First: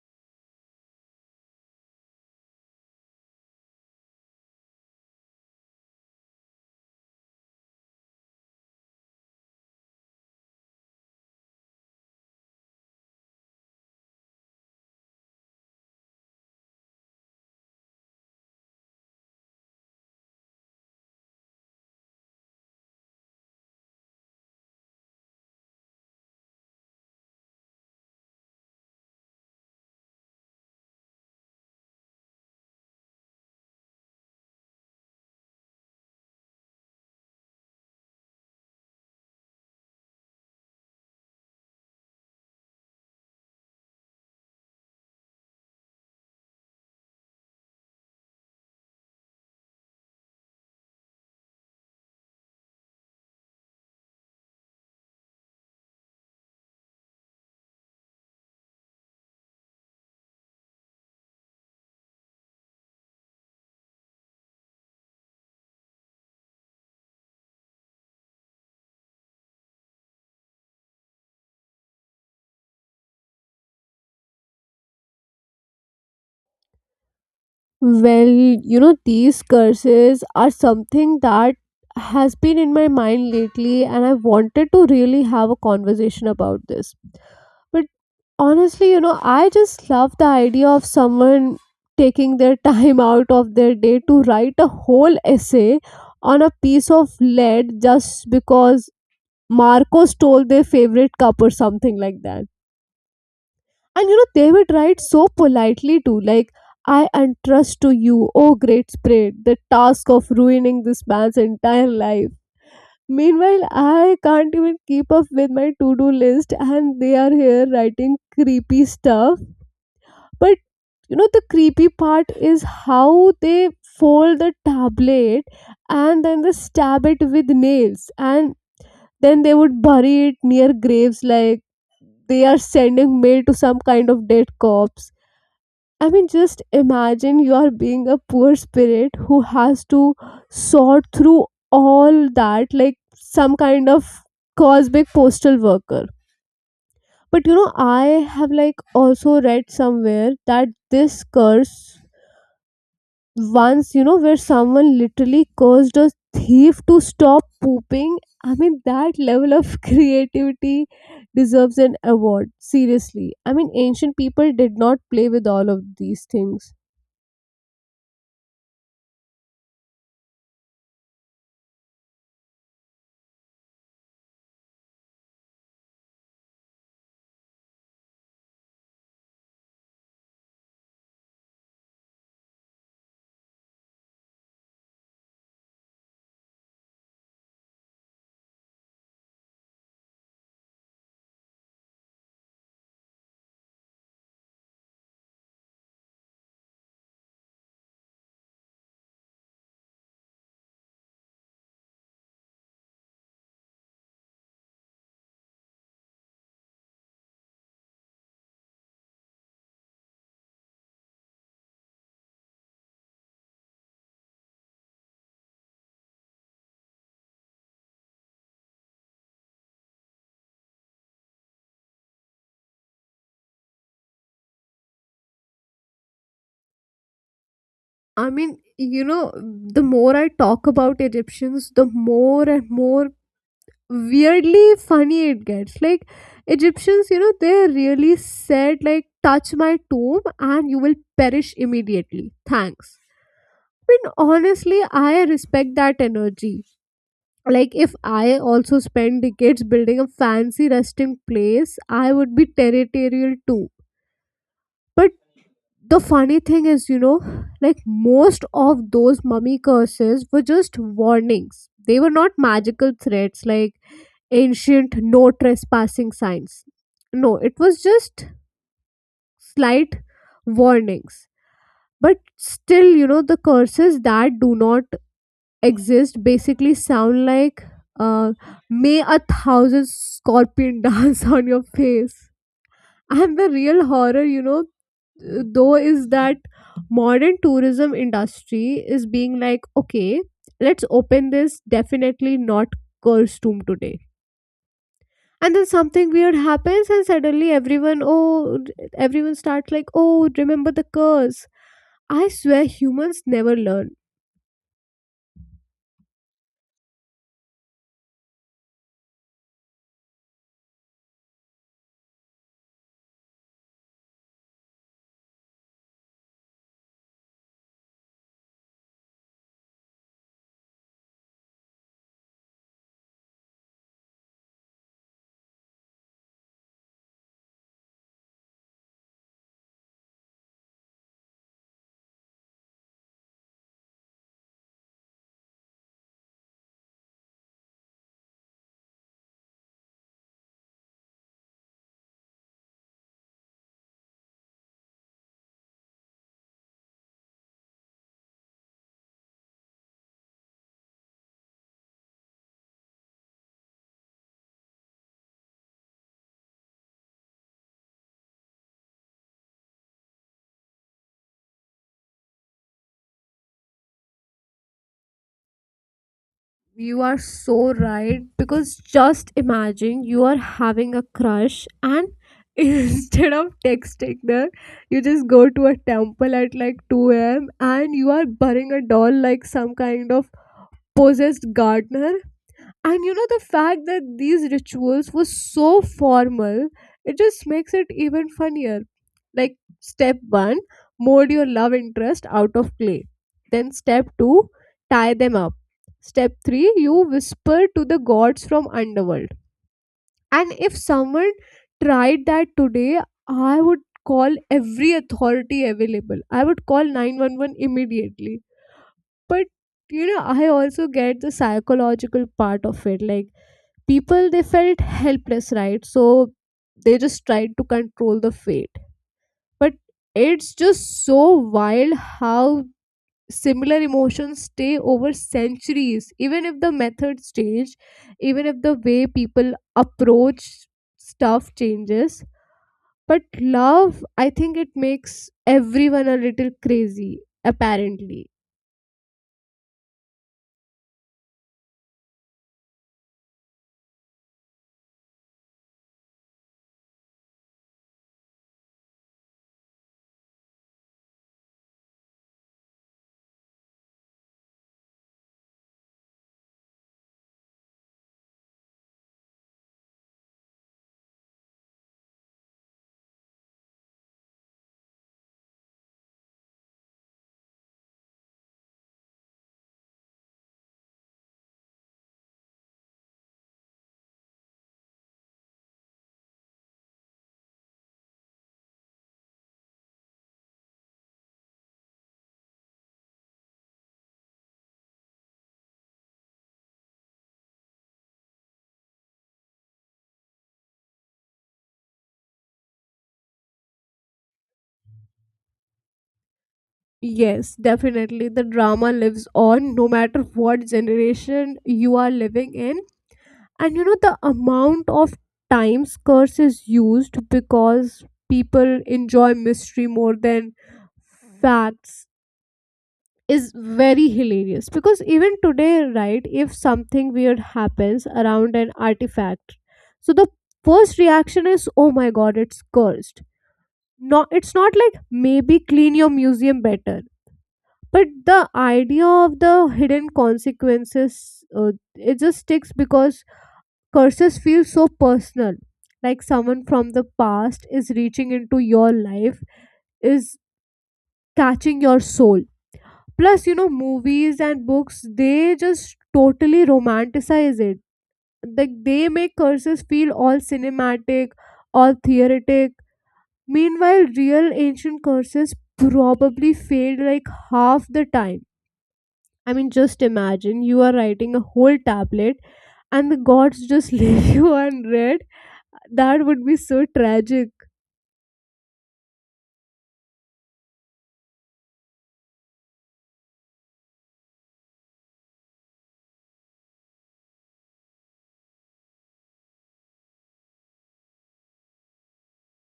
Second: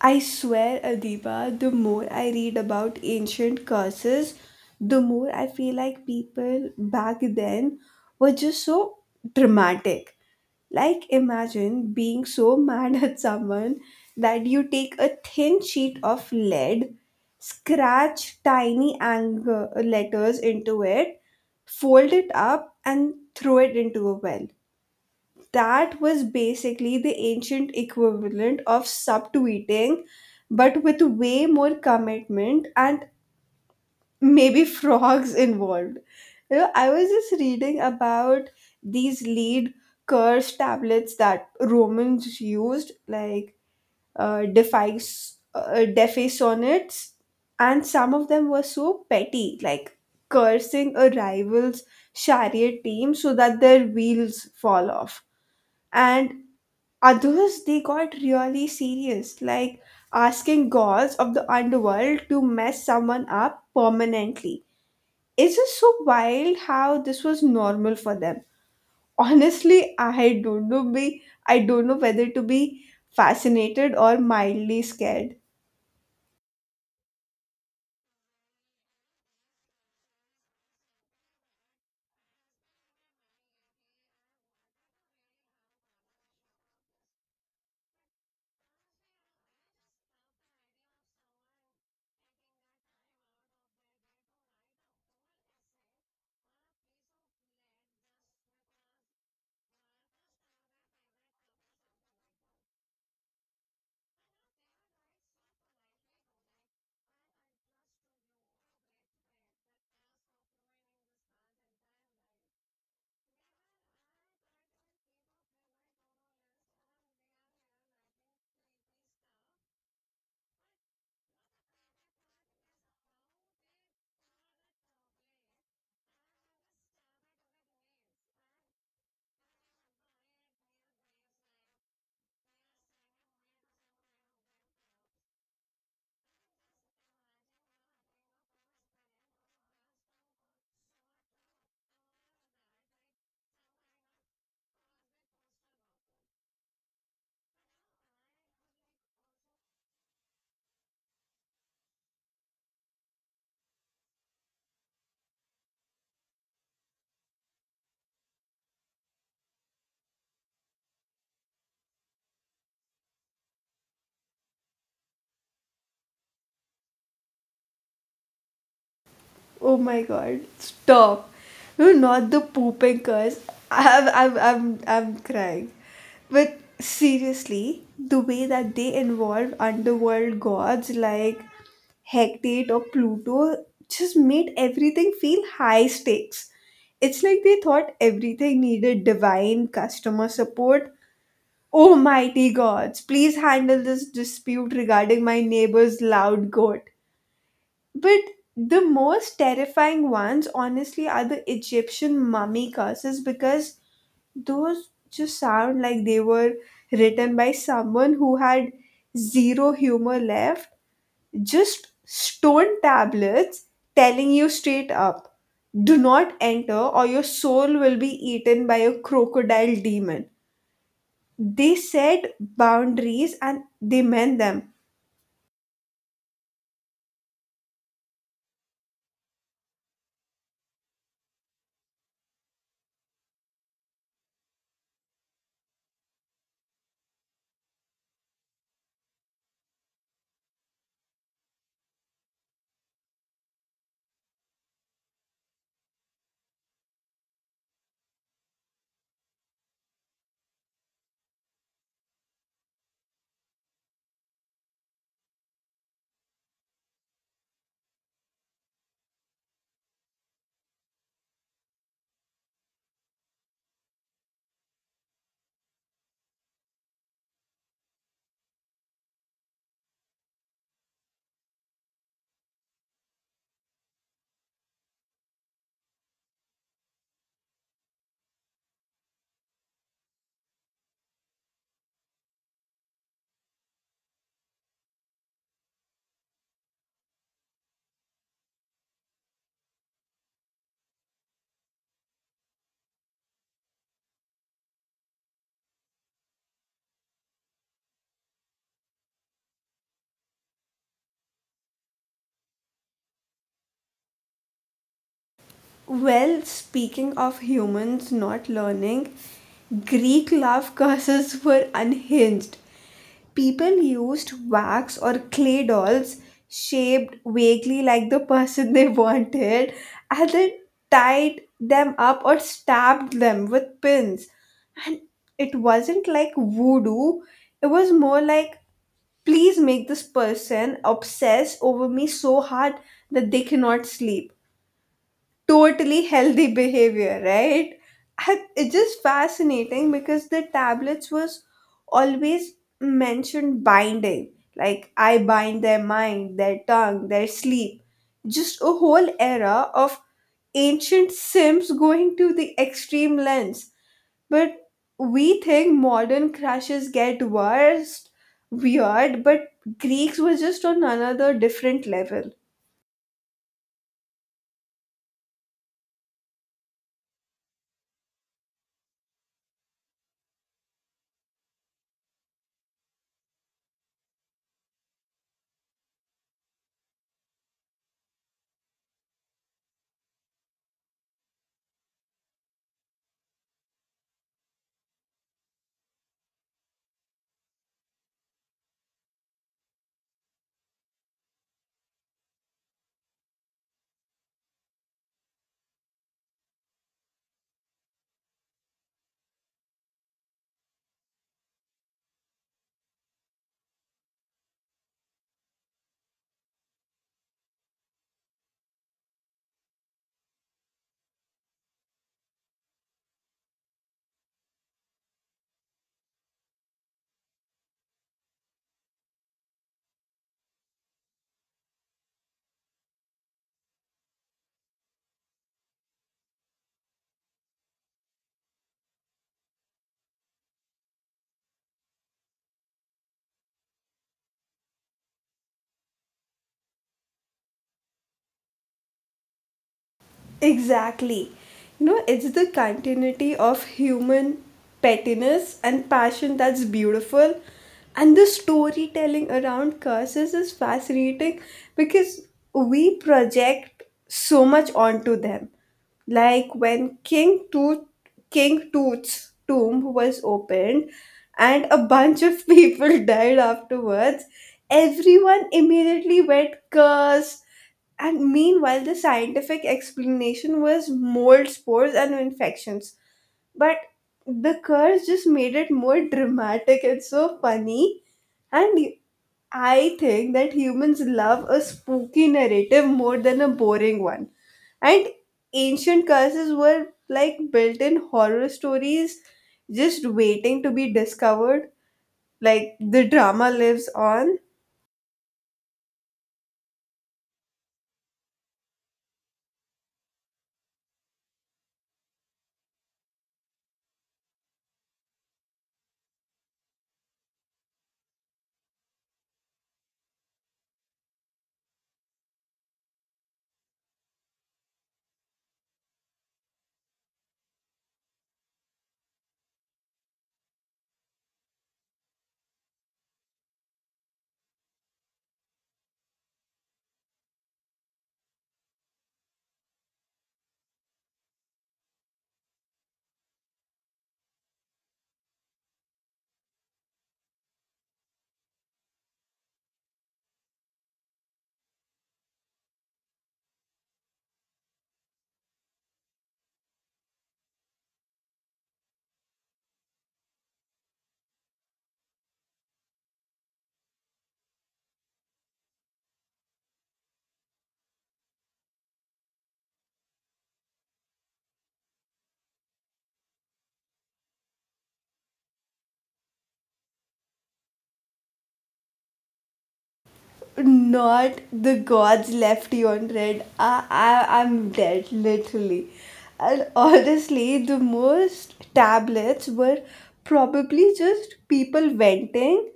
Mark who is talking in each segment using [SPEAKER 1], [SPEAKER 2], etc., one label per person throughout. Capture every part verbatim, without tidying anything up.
[SPEAKER 1] I swear, Adiba, the more I read about ancient curses, the more I feel like people back then were just so dramatic. Like, imagine being so mad at someone that you take a thin sheet of lead, scratch tiny anger letters into it, fold it up, and throw it into a well that was basically the ancient equivalent of sub tweeting, but with way more commitment and maybe frogs involved. You know, I was just reading about these lead curse tablets that Romans used, like uh, defies, uh, defe sonnets, and some of them were so petty, like cursing a rival's chariot team so that their wheels fall off. And others, they got really serious, like asking gods of the underworld to mess someone up permanently. It's just so wild how this was normal for them. Honestly, I don't know be I don't know whether to be fascinated or mildly scared.
[SPEAKER 2] Well, you know, these curses are something that has been in my mind lately, and I wanted to really have a conversation about this. But honestly, you know, I just love the idea of someone taking their time out of their day to write a whole essay on a piece of lead just because Marco stole their favorite cup or something like that. And you know, they would write so politely too, like, I entrust to you, oh great spirit, the task of ruining this man's entire life. Meanwhile, I can't even keep up with my to do list, and they are here writing creepy stuff. But you know, the creepy part is how they fold the tablet and then they stab it with nails, and then they would bury it near graves like they are sending mail to some kind of dead corpse. I mean, just imagine you are being a poor spirit who has to sort through all that, like some kind of cosmic postal worker. But you know, I have like also read somewhere that this curse once, you know, where someone literally cursed a thief to stop pooping. I mean, that level of creativity deserves an award. Seriously. I mean, ancient people did not play with all of these things.
[SPEAKER 1] Oh my god, stop. No, not the pooping curse. I'm, I'm, I'm, I'm crying. But seriously, the way that they involve underworld gods like Hecate or Pluto just made everything feel high stakes. It's like they thought everything needed divine customer support. Oh mighty gods, please handle this dispute regarding my neighbor's loud goat. But the most terrifying ones, honestly, are the Egyptian mummy curses because those just sound like they were written by someone who had zero humor left. Just stone tablets telling you straight up, do not enter or your soul will be eaten by a crocodile demon. They said boundaries and they meant them.
[SPEAKER 2] I mean, you know, the more I talk about Egyptians, the more and more weirdly funny it gets. Like, Egyptians, you know, they really said, like, touch my tomb and you will perish immediately. Thanks. I mean, honestly, I respect that energy. Like, if I also spend decades building a fancy resting place, I would be territorial too. But the funny thing is, you know, like most of those mummy curses were just warnings. They were not magical threats, like ancient no trespassing signs. No, it was just slight warnings. But still, you know, the curses that do not exist basically sound like uh, may a thousand scorpion dance on your face. And the real horror, you know, though, is that modern tourism industry is being like, okay, let's open this definitely not cursed tomb today, and then something weird happens and suddenly everyone, oh, everyone starts like, oh, remember the curse. I swear humans never learn.
[SPEAKER 1] Well, speaking of humans not learning, Greek love curses were unhinged. People used wax or clay dolls shaped vaguely like the person they wanted and then tied them up or stabbed them with pins. And it wasn't like voodoo, it was more like, please make this person obsess over me so hard that they cannot sleep. Totally healthy behavior, right? I- It's just fascinating because the tablets was always mentioned binding. Like I bind their mind, their tongue, their sleep. Just a whole era of ancient sims going to the extreme lengths. But we think modern crushes get worse, weird, but Greeks were just on another different level.
[SPEAKER 2] You are so right, because just imagine you are having a crush and instead of texting her, you just go to a temple at like two a m and you are burning a doll like some kind of possessed gardener. And you know, the fact that these rituals were so formal, it just makes it even funnier. Like, step one, mold your love interest out of clay. Then, step two, tie them up. Step three, you whisper to the gods from underworld. And if someone tried that today, I would call every authority available. I would call nine one one immediately. But you know, I also get the psychological part of it. Like, people they felt helpless, right, so they just tried to control the fate, but it's just so wild how similar emotions stay over centuries, even if the methods change, even if the way people approach stuff changes, but love, I think it makes everyone a little crazy, apparently.
[SPEAKER 1] Exactly. You know, it's the continuity of human pettiness and passion that's beautiful. And the storytelling around curses is fascinating because we project so much onto them. Like when King Tooth King Tooth's tomb was opened and a bunch of people died afterwards, everyone immediately went curse, and meanwhile, the scientific explanation was mold spores and infections. But the curse just made it more dramatic and so funny. And I think that humans love a spooky narrative more than a boring one. And ancient curses were like built in horror stories just waiting to be discovered. Like the drama lives on.
[SPEAKER 2] Yes, definitely. The drama lives on no matter what generation you are living in. And you know the amount of times curse is used because people enjoy mystery more than facts is very hilarious, because even today, right, if something weird happens around an artifact, so the first reaction is, oh my god, it's cursed. No, it's not, like, maybe clean your museum better. But the idea of the hidden consequences, uh, it just sticks, because curses feel so personal, like someone from the past is reaching into your life, is catching your soul. Plus you know movies and books, they just totally romanticize it, like they make curses feel all cinematic, all theoretic. Meanwhile real ancient curses probably failed like half the time. I mean, just imagine you are writing a whole tablet and the gods just leave you unread. That would be so tragic.
[SPEAKER 1] Not the gods left you on red. I, I, I'm dead, literally. And honestly, the most tablets were probably just people venting,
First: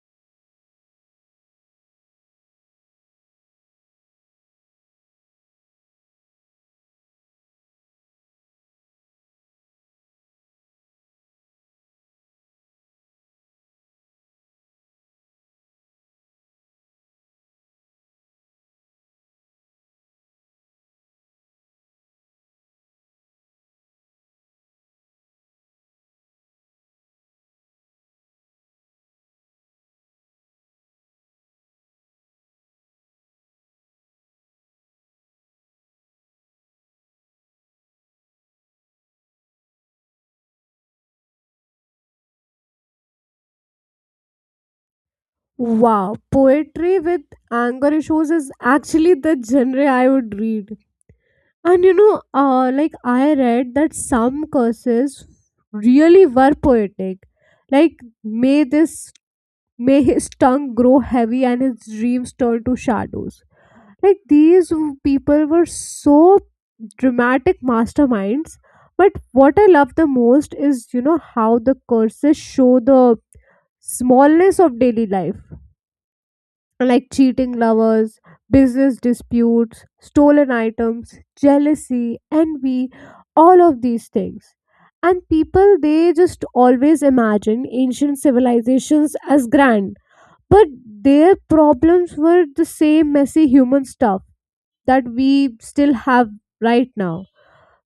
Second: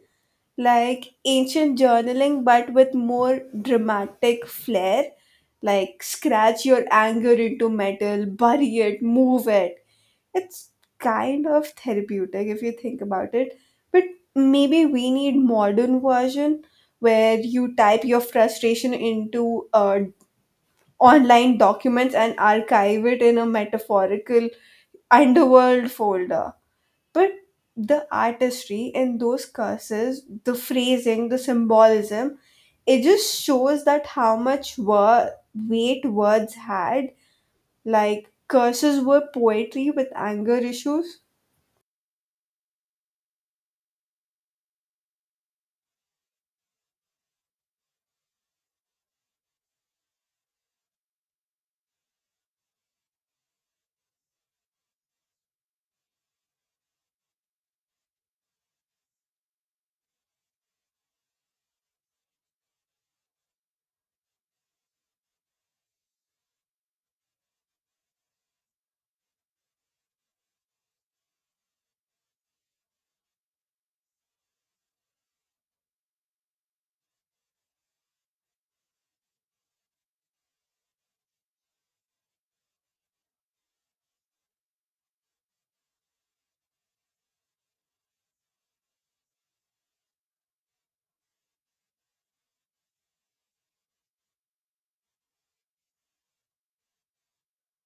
[SPEAKER 1] like ancient journaling but with more dramatic flair. Like scratch your anger into metal, bury it, move it. It's kind of therapeutic if you think about it. But maybe we need modern version where you type your frustration into uh, online documents and archive it in a metaphorical underworld folder. But the artistry in those curses, the phrasing, the symbolism, it just shows that how much wor- weight words had. Like curses were poetry with anger issues.
[SPEAKER 2] Wow, poetry with anger issues is actually the genre I would read. And you know, uh, like I read that some curses really were poetic. Like, may this, may his tongue grow heavy and his dreams turn to shadows. Like these w- people were so dramatic masterminds. But what I love the most is, you know, how the curses show the smallness of daily life, like cheating lovers, business disputes, stolen items, jealousy, envy, all of these things. And people, they just always imagine ancient civilizations as grand, but their problems were the same messy human stuff that we still have right now.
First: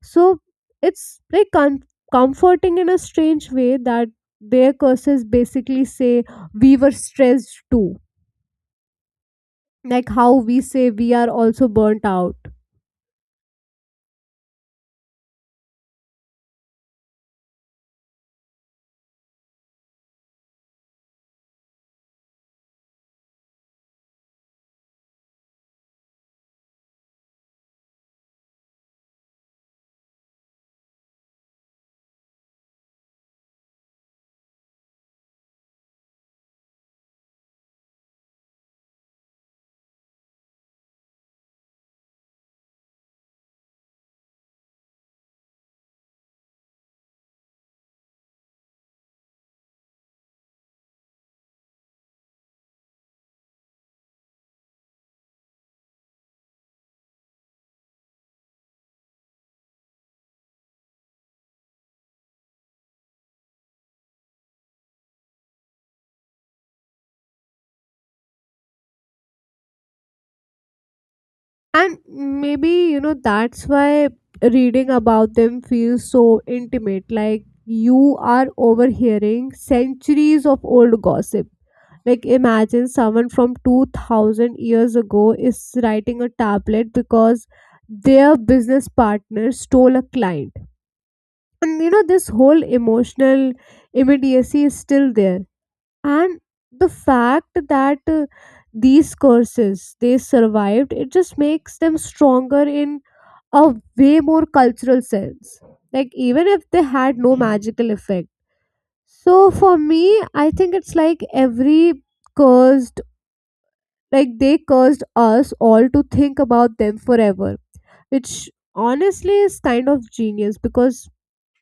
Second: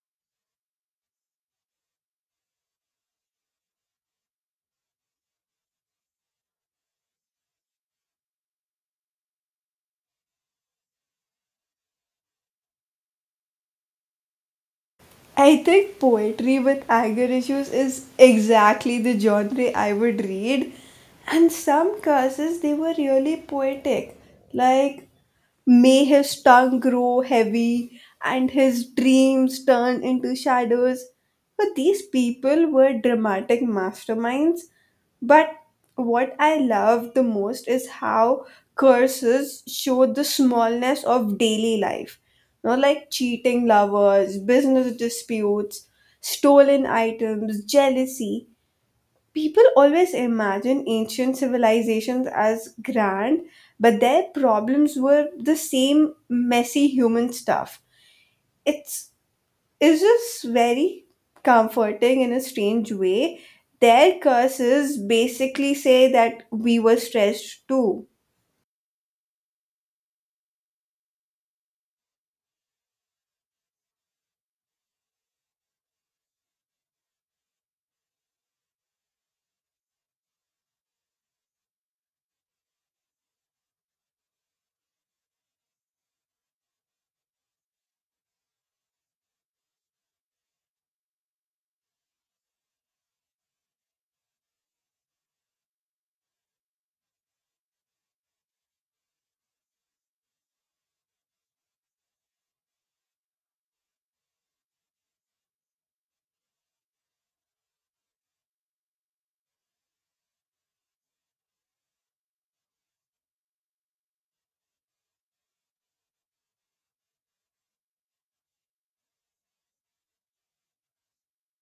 [SPEAKER 2] So it's like com- comforting in a strange way that their curses basically say we were stressed too, like how we say we are also burnt out.
[SPEAKER 1] I think poetry with anger issues is exactly the genre I would read. And some curses, they were really poetic. Like, may his tongue grow heavy and his dreams turn into shadows. But these people were dramatic masterminds. But what I love the most is how curses show the smallness of daily life. You know, like cheating lovers, business disputes, stolen items, jealousy. People always imagine ancient civilizations as grand, but their problems were the same messy human stuff. It's, it's just very comforting in a strange way. Their curses basically say that we were stressed too.
[SPEAKER 2] And maybe you know that's why reading about them feels so intimate, like you are overhearing centuries of old gossip. Like imagine someone from two thousand years ago is writing a tablet because their business partner stole a client. And you know, this whole emotional immediacy is still there. And the fact that uh, these curses they survived, it just makes them stronger in a way more cultural sense. Like even if they had no magical effect. So for me, I think it's like every curse, like they cursed us all to think about them forever, which honestly is kind of genius because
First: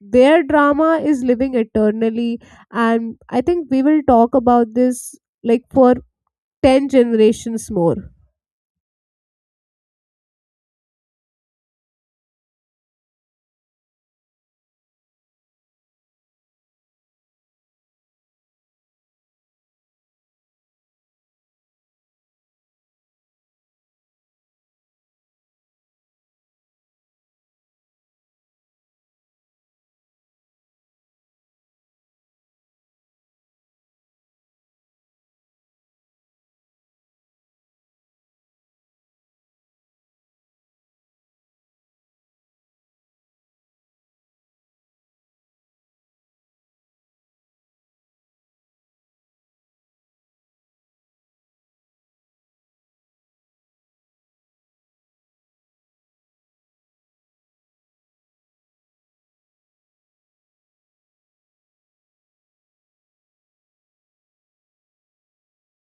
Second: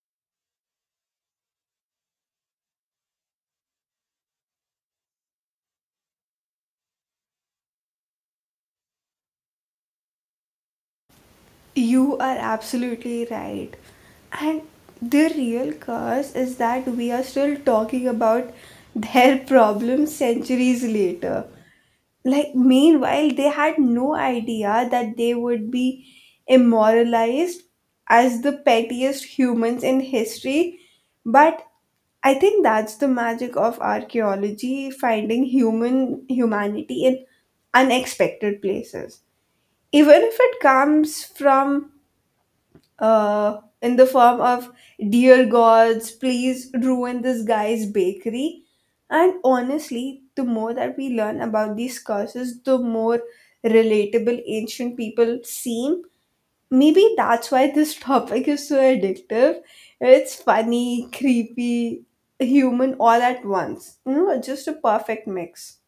[SPEAKER 2] their drama is living eternally. And I think we will talk about this like for ten generations more.
[SPEAKER 1] You are absolutely right. And the real curse is that we are still talking about their problems centuries later. Like meanwhile they had no idea that they would be immortalized as the pettiest humans in history. But I think that's the magic of archaeology, finding human humanity in unexpected places, even if it comes from uh, in the form of dear gods please ruin this guy's bakery. And honestly the more that we learn about these curses, the more relatable ancient people seem. Maybe that's why this topic is so addictive. It's funny, creepy, human all at once, you know, just a perfect mix.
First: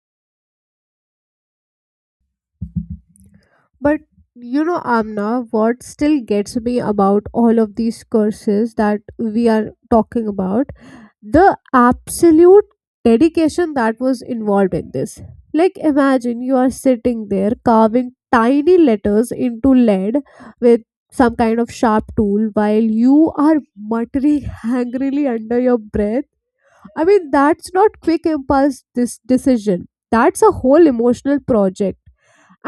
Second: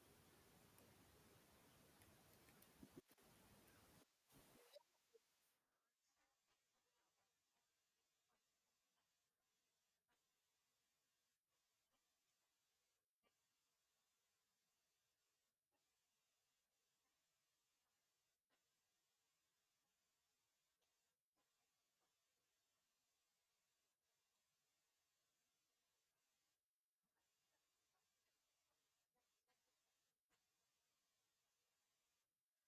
[SPEAKER 2] But you know, Amna, what still gets me about all of these curses that we are talking about, the absolute dedication that was involved in this, like imagine you are sitting there carving tiny letters into lead with some kind of sharp tool while you are muttering angrily under your breath. I mean, that's not quick impulse this decision, that's a whole emotional project.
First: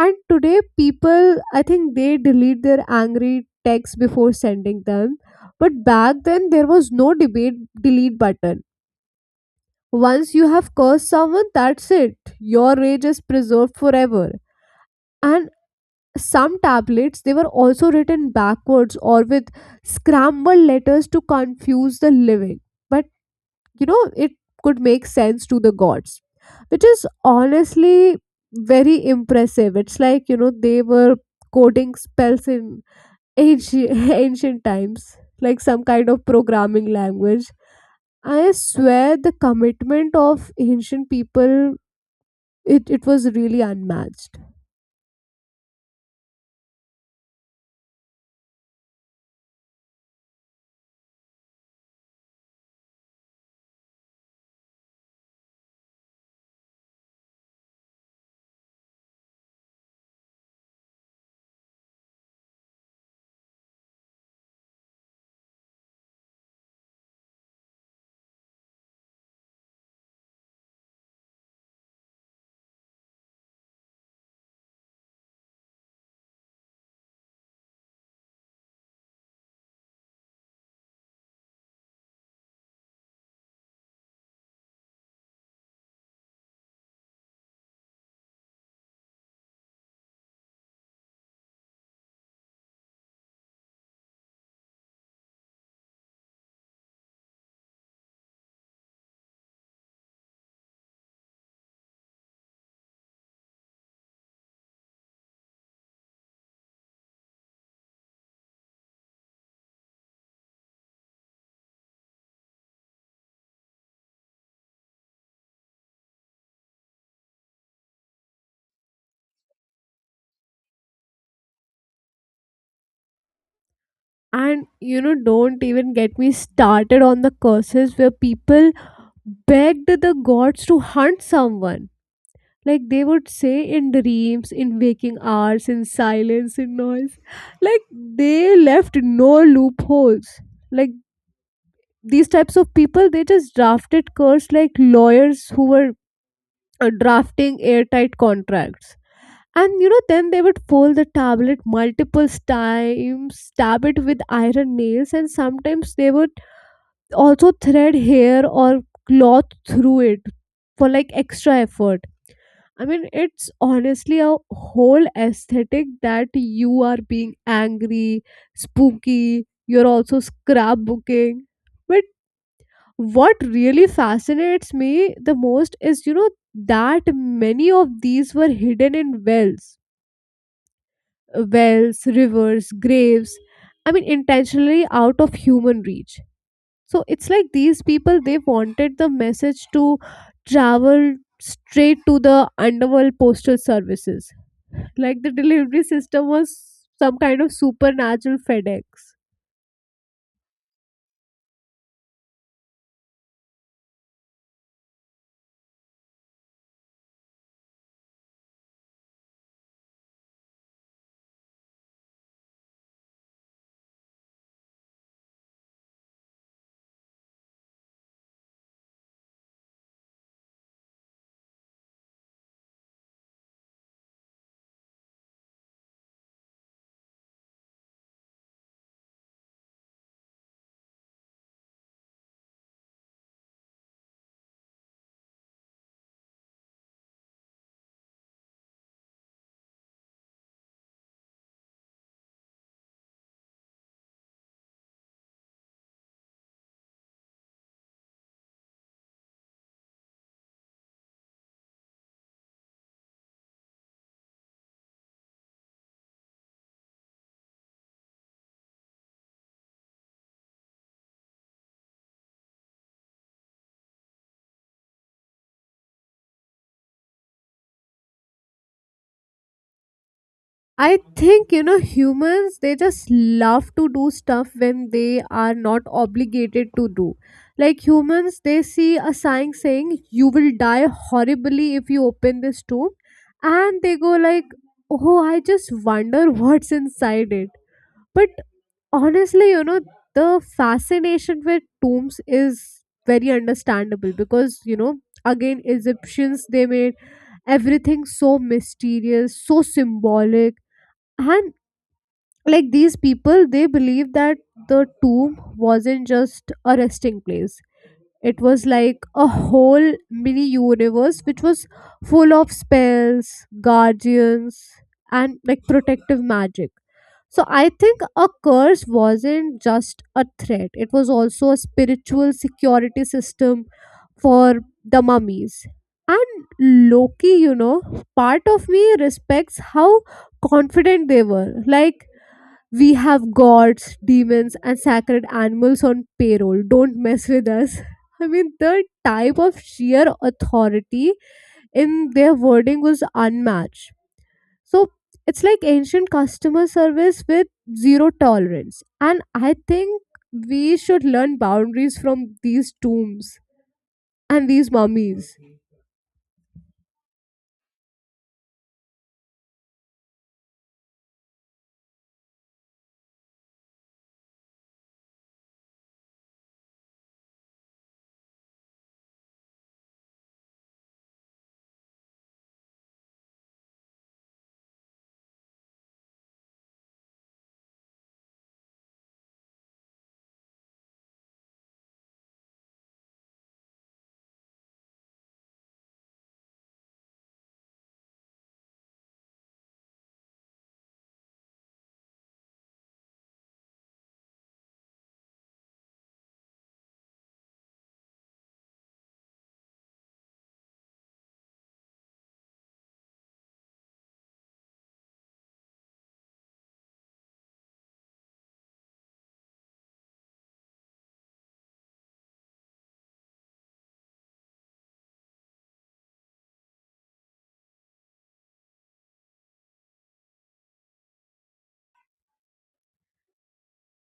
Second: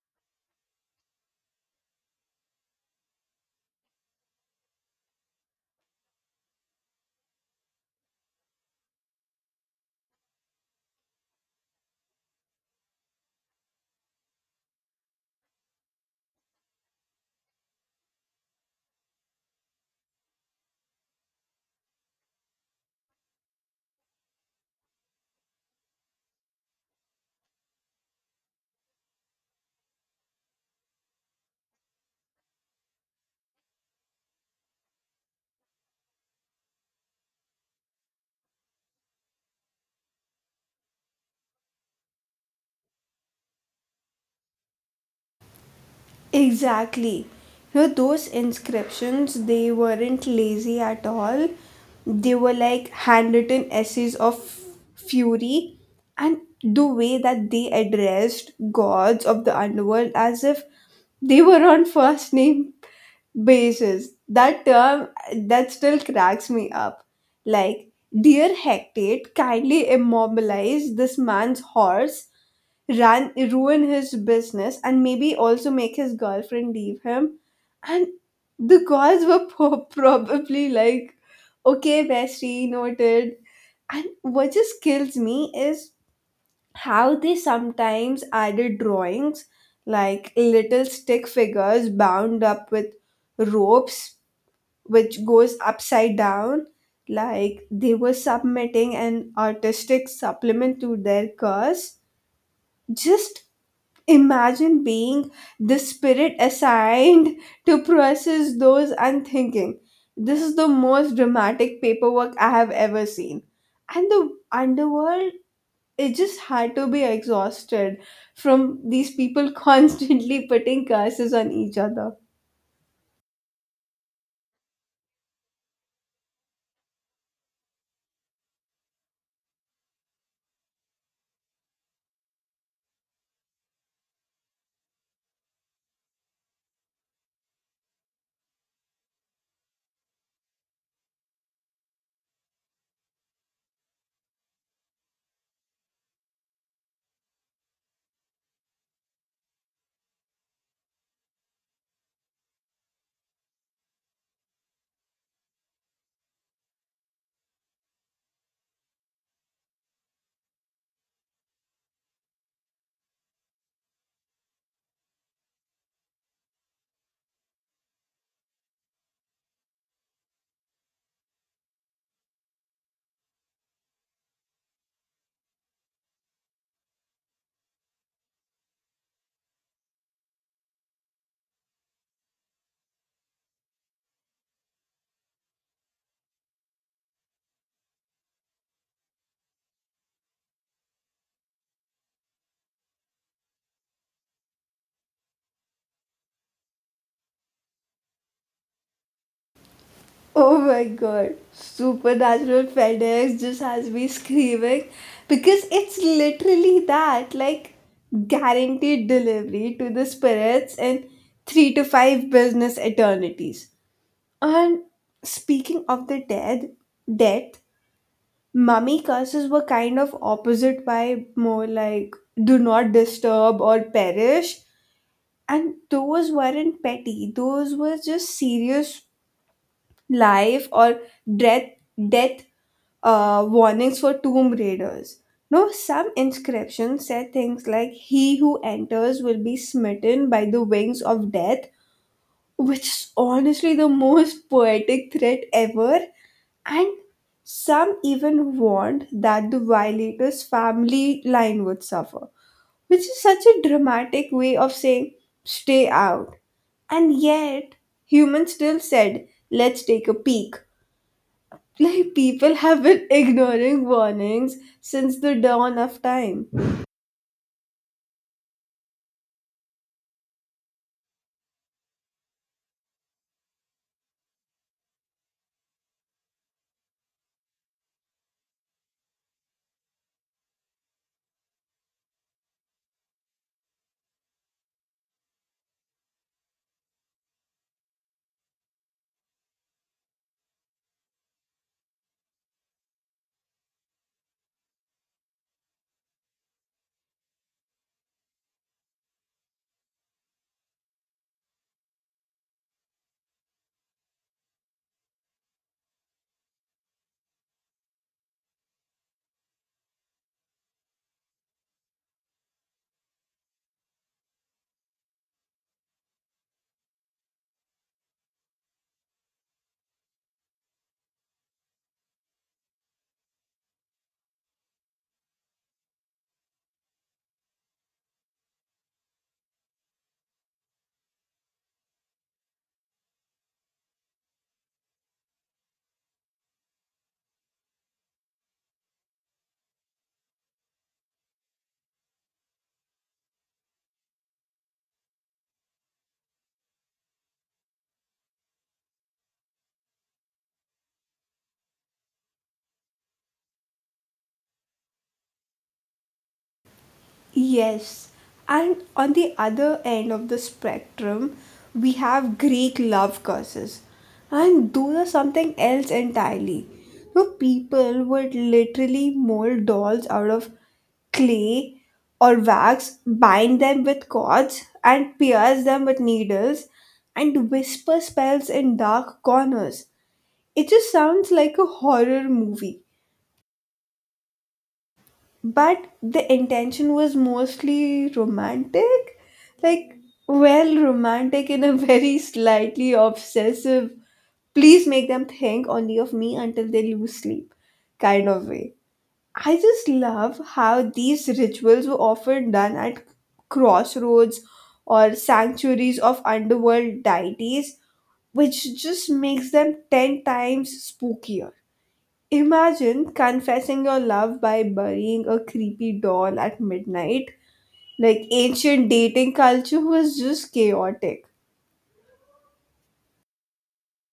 [SPEAKER 2] And today people, I think they delete their angry texts before sending them, but back then there was no debate delete button. Once you have cursed someone, that's it. Your rage is preserved forever. And some tablets they were also written backwards or with scrambled letters to confuse the living. But you know, it could make sense to the gods, which is honestly very impressive. It's like you know, they were coding spells in ancient, ancient times, like some kind of programming language. I swear the commitment of ancient people, it, it was really unmatched.
[SPEAKER 1] Exactly. You know, those inscriptions, they weren't lazy at all. They were like handwritten essays of fury, and the way that they addressed gods of the underworld as if they were on first name basis. That term that still cracks me up. Like, dear Hecate, kindly immobilize this man's horse, ran ruin his business and maybe also make his girlfriend leave him. And the girls were po- probably like, okay bestie, noted. And what just kills me is how they sometimes added drawings like little stick figures bound up with ropes which goes upside down, like they were submitting an artistic supplement to their curse. Just imagine being the spirit assigned to process those unthinking. This is the most dramatic paperwork I have ever seen. And the underworld, it just had to be exhausted from these people constantly putting curses on each other.
[SPEAKER 2] And you know, don't even get me started on the curses where people begged the gods to hunt someone. Like they would say in dreams, in waking hours, in silence, in noise, like they left no loopholes. Like these types of people they just drafted curse like lawyers who were uh, drafting airtight contracts. And you know then they would fold the tablet multiple times, stab it with iron nails, and sometimes they would also thread hair or cloth through it for like extra effort. I mean, it's honestly a whole aesthetic, that you are being angry, spooky, you're also scrapbooking. But what really fascinates me the most is, you know, that many of these were hidden in wells, uh, wells, rivers, graves. I mean, intentionally out of human reach. So it's like these people, they wanted the message to travel straight to the underworld postal services. Like the delivery system was some kind of supernatural FedEx.
[SPEAKER 1] Oh my god, Supernatural FedEx just has me screaming because it's literally that, like guaranteed delivery to the spirits in three to five business eternities. And speaking of the dead, death, mummy curses were kind of opposite vibe, more like do not disturb or perish. And those weren't petty, those were just serious life or death death uh, warnings for tomb raiders. No, some inscriptions said things like "He who enters will be smitten by the wings of death," which is honestly the most poetic threat ever. And some even warned that the violator's family line would suffer, which is such a dramatic way of saying "Stay out." And yet, humans still said, "Let's take a peek." Like people have been ignoring warnings since the dawn of time.
[SPEAKER 2] I think you know humans they just love to do stuff when they are not obligated to do. Like humans they see a sign saying you will die horribly if you open this tomb, and they go like, oh, I just wonder what's inside it. But honestly you know the fascination with tombs is very understandable, because you know, again, Egyptians they made everything so mysterious, so symbolic. And like these people they believe that the tomb wasn't just a resting place, it was like a whole mini universe which was full of spells, guardians, and like protective magic. So I think a curse wasn't just a threat, it was also a spiritual security system for the mummies. And loki you know part of me respects how confident they were. Like, we have gods, demons, and sacred animals on payroll. Don't mess with us. I mean, the type of sheer authority in their wording was unmatched. So it's like ancient customer service with zero tolerance. And I think we should learn boundaries from these tombs and these mummies.
[SPEAKER 1] Yes, and on the other end of the spectrum, we have Greek love curses, and those are something else entirely. So people would literally mold dolls out of clay or wax, bind them with cords, and pierce them with needles, and whisper spells in dark corners. It just sounds like a horror movie, but the intention was mostly romantic. Like, well, romantic in a very slightly obsessive, please make them think only of me until they lose sleep kind of way. I just love how these rituals were often done at crossroads or sanctuaries of underworld deities, which just makes them ten times spookier. Imagine confessing your love by burying a creepy doll at midnight. Like ancient dating culture was just chaotic.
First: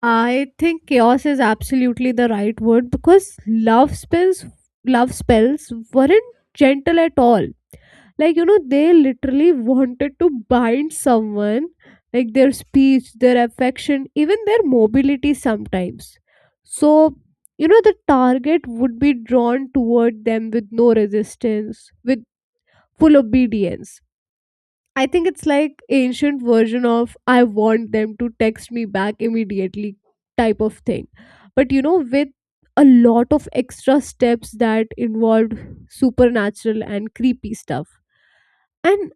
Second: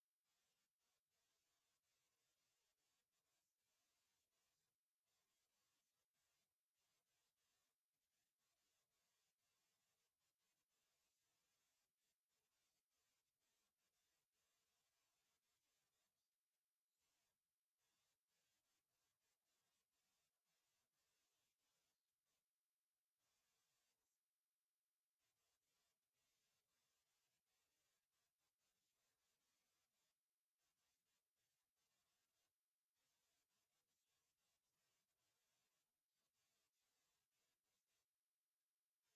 [SPEAKER 2] I think chaos is absolutely the right word, because love spells love spells weren't gentle at all. like you know they literally wanted to bind someone, like their speech, their affection, even their mobility sometimes. So you know, the target would be drawn toward them with no resistance, with full obedience. I think it's like ancient version of I want them to text me back immediately type of thing. But you know, with a lot of extra steps that involved supernatural and creepy stuff. And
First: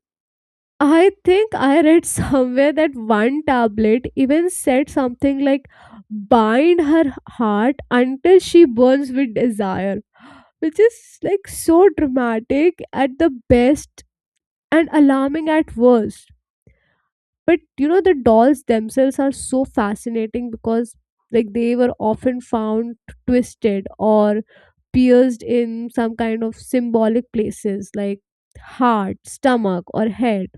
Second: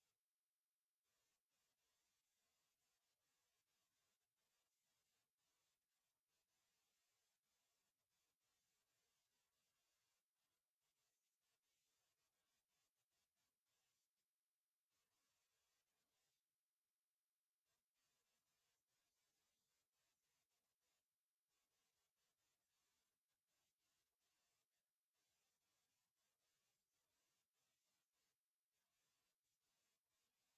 [SPEAKER 2] I think I read somewhere that one tablet even said something like bind her heart until she burns with desire, which is like so dramatic at the best and alarming at worst. But you know, the dolls themselves are so fascinating because like they were often found twisted or pierced in some kind of symbolic places like heart, stomach, or head.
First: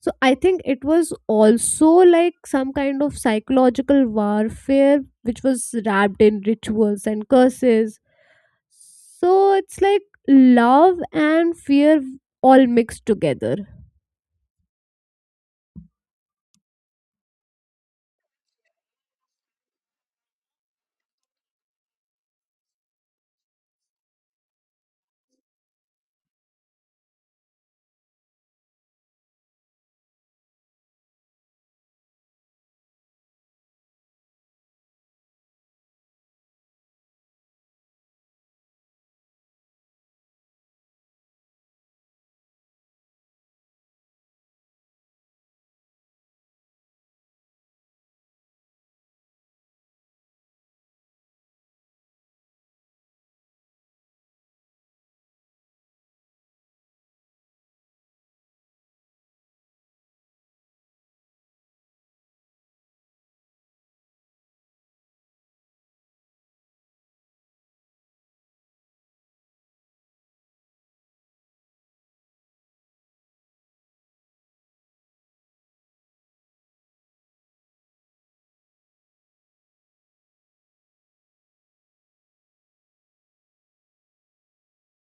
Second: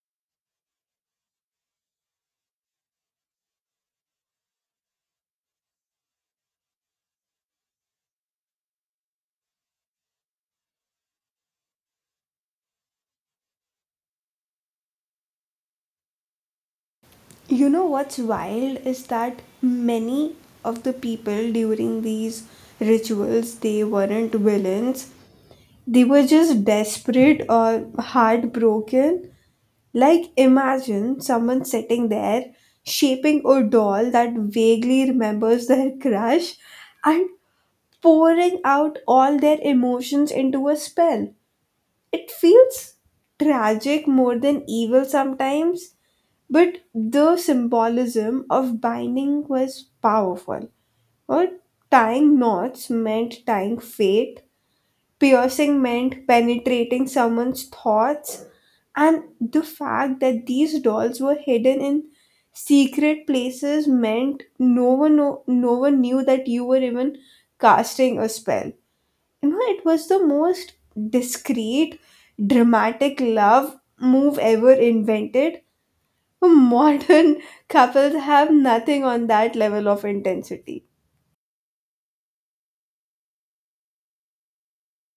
[SPEAKER 2] So I think it was also like some kind of psychological warfare which was wrapped in rituals and curses. So it's like love and fear all mixed together.
[SPEAKER 1] You know what's wild is that many of the people during these rituals, they weren't villains. They were just desperate or heartbroken. Like imagine someone sitting there shaping a doll that vaguely remembers their crush and pouring out all their emotions into a spell. It feels tragic more than evil sometimes, but the symbolism of binding was powerful. Or tying knots meant tying fate, piercing meant penetrating someone's thoughts, and the fact that these dolls were hidden in secret places meant no one no, no one knew that you were even casting a spell. You know, it was the most discreet, dramatic love move ever invented. Modern couples have nothing on that level of intensity.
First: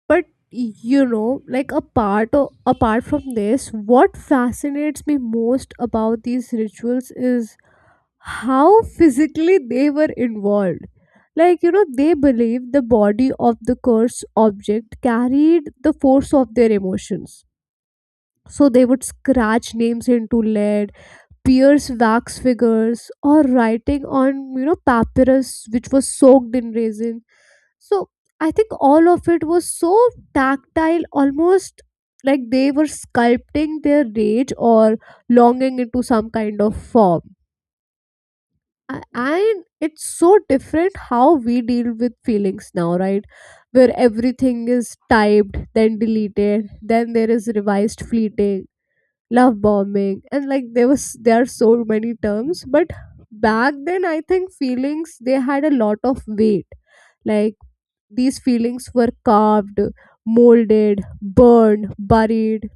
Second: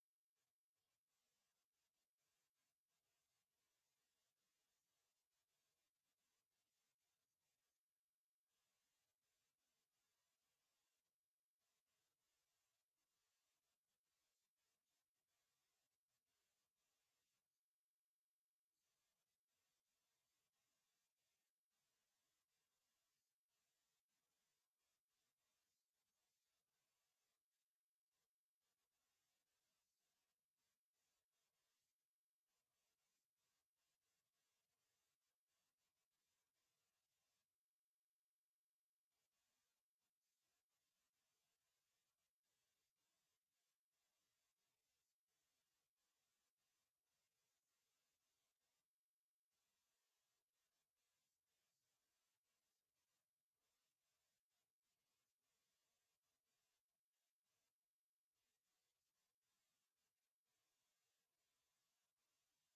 [SPEAKER 2] But you know, like apart o- apart from this, what fascinates me most about these rituals is how physically they were involved. Like, you know, they believed the body of the cursed object carried the force of their emotions. So they would scratch names into lead, pierce wax figures, or writing on, you know, papyrus which was soaked in resin. So I think all of it was so tactile, almost like they were sculpting their rage or longing into some kind of form a- and it's so different how we deal with feelings now, right, where everything is typed, then deleted, then there is revised, fleeting, love bombing, and like there was there are so many terms. But back then I think feelings, they had a lot of weight. Like these feelings were carved, molded, burned, buried,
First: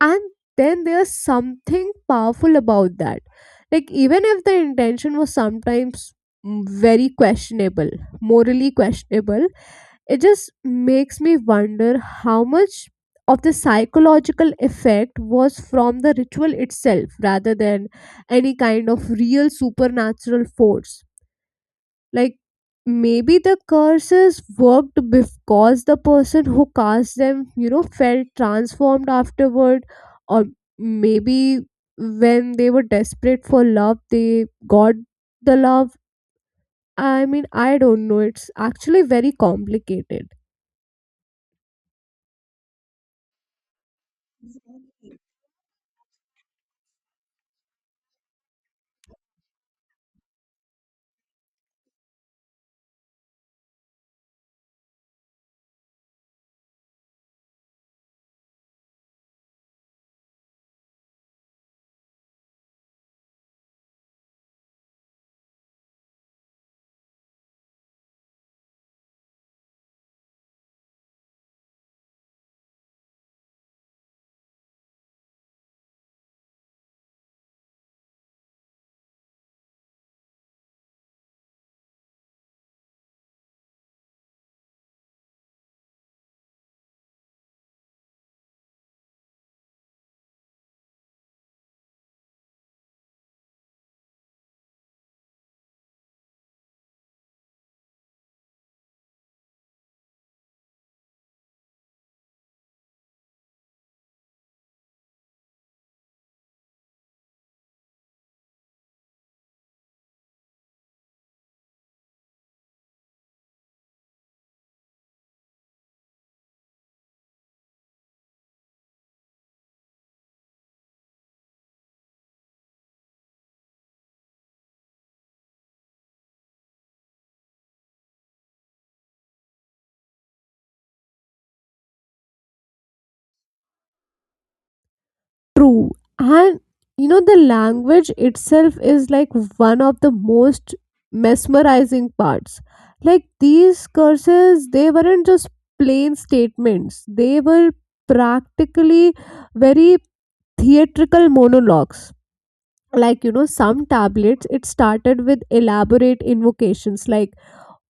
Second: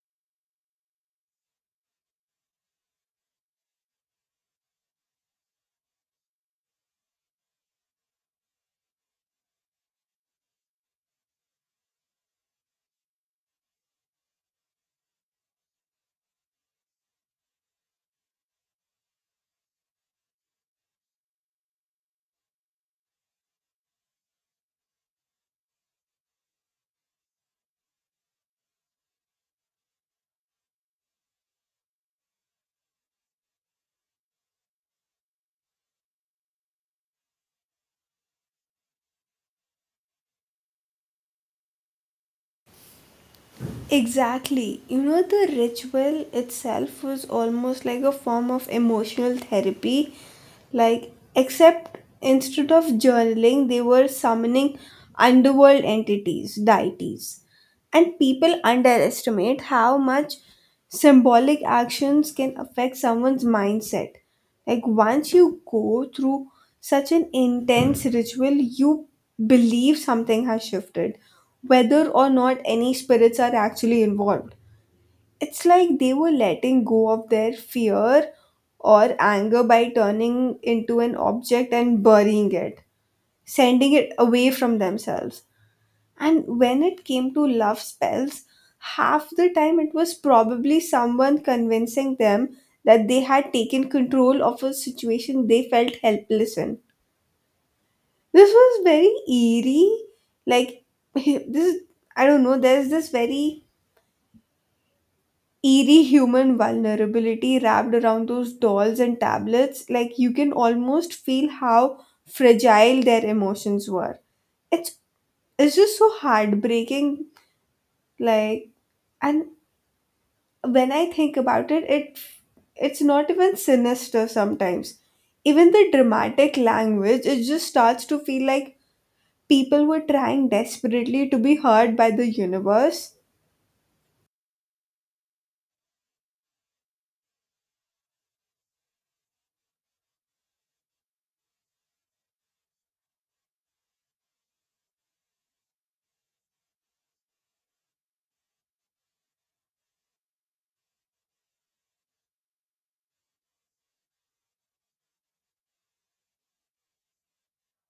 [SPEAKER 2] and then there's something powerful about that. Like even if the intention was sometimes mm, very questionable, morally questionable, it just makes me wonder how much of the psychological effect was from the ritual itself rather than any kind of real supernatural force. Like maybe the curses worked because the person who cast them, you know, felt transformed afterward. Or maybe when they were desperate for love, they got the love. I mean, I don't know, it's actually very complicated.
[SPEAKER 1] Exactly. You know, the ritual itself was almost like a form of emotional therapy, like except instead of journaling they were summoning underworld entities, deities. And people underestimate how much symbolic actions can affect someone's mindset. Like, once you go through such an intense ritual, you believe something has shifted, whether or not any spirits are actually involved. It's like they were letting go of their fear or anger by turning into an object and burying it, sending it away from themselves. And when it came to love spells, half the time it was probably someone convincing them that they had taken control of a situation they felt helpless in. This was very eerie. Like, this, I don't know, there's this very eerie human vulnerability wrapped around those dolls and tablets. Like, you can almost feel how fragile their emotions were. It's, it's just so heartbreaking. Like, and when I think about it, it it's not even sinister sometimes. Even the dramatic language, it just starts to feel like people were trying desperately to be heard by the universe.
[SPEAKER 2] True. And you know, the language itself is like one of the most mesmerizing parts. Like these curses, they weren't just plain statements, they were practically very theatrical monologues. Like, you know, some tablets, it started with elaborate invocations like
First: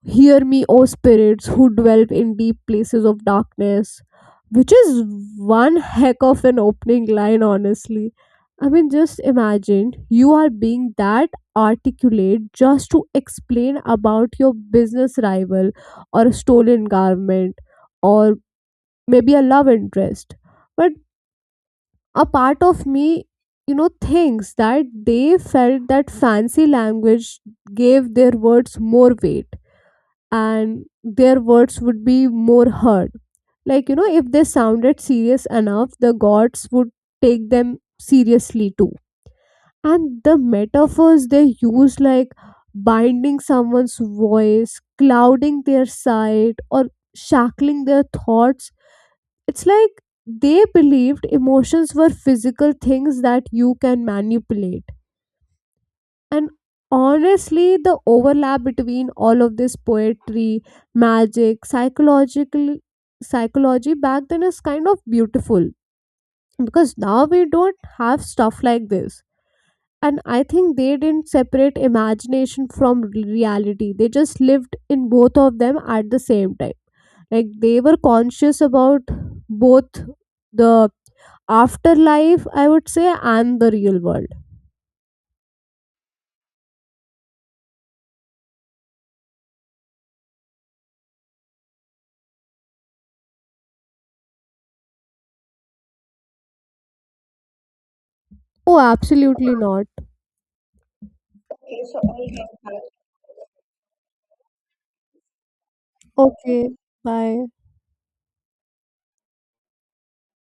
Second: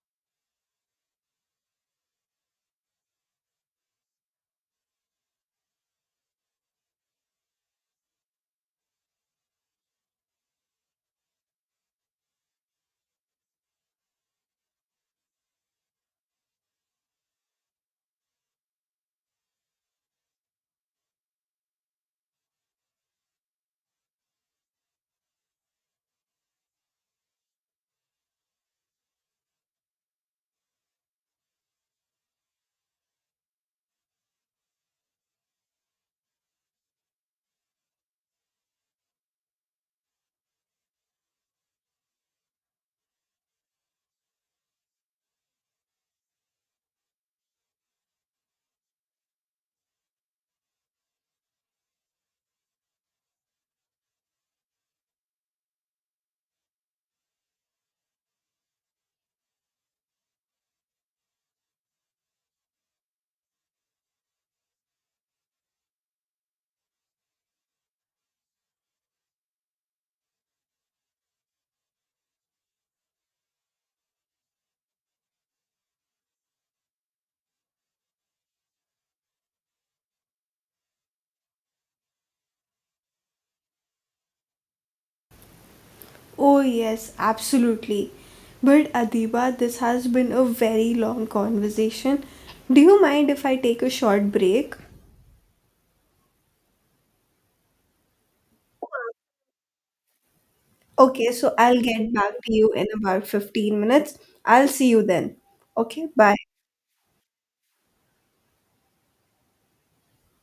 [SPEAKER 2] hear me, O spirits who dwell in deep places of darkness, which is one heck of an opening line, honestly. I mean, just imagine you are being that articulate just to explain about your business rival or a stolen garment or maybe a love interest. But a part of me, you know, thinks that they felt that fancy language gave their words more weight and their words would be more heard. Like, you know, if they sounded serious enough, the gods would take them seriously too. And the metaphors they use, like binding someone's voice, clouding their sight, or shackling their thoughts, it's like they believed emotions were physical things that you can manipulate. And honestly, the overlap between all of this poetry, magic, psychological psychology back then is kind of beautiful because now we don't have stuff like this. And I think they didn't separate imagination from reality. They just lived in both of them at the same time. Like they were conscious about both the afterlife, I would say, and the real world.
[SPEAKER 1] Oh yes, absolutely. But Adiba, this has been a very long conversation. Do you mind if I take a short break?
[SPEAKER 2] Oh, absolutely not.
[SPEAKER 1] Okay, so I'll get back to you in about fifteen minutes. I'll see you then. Okay, bye.
[SPEAKER 2] Okay, bye.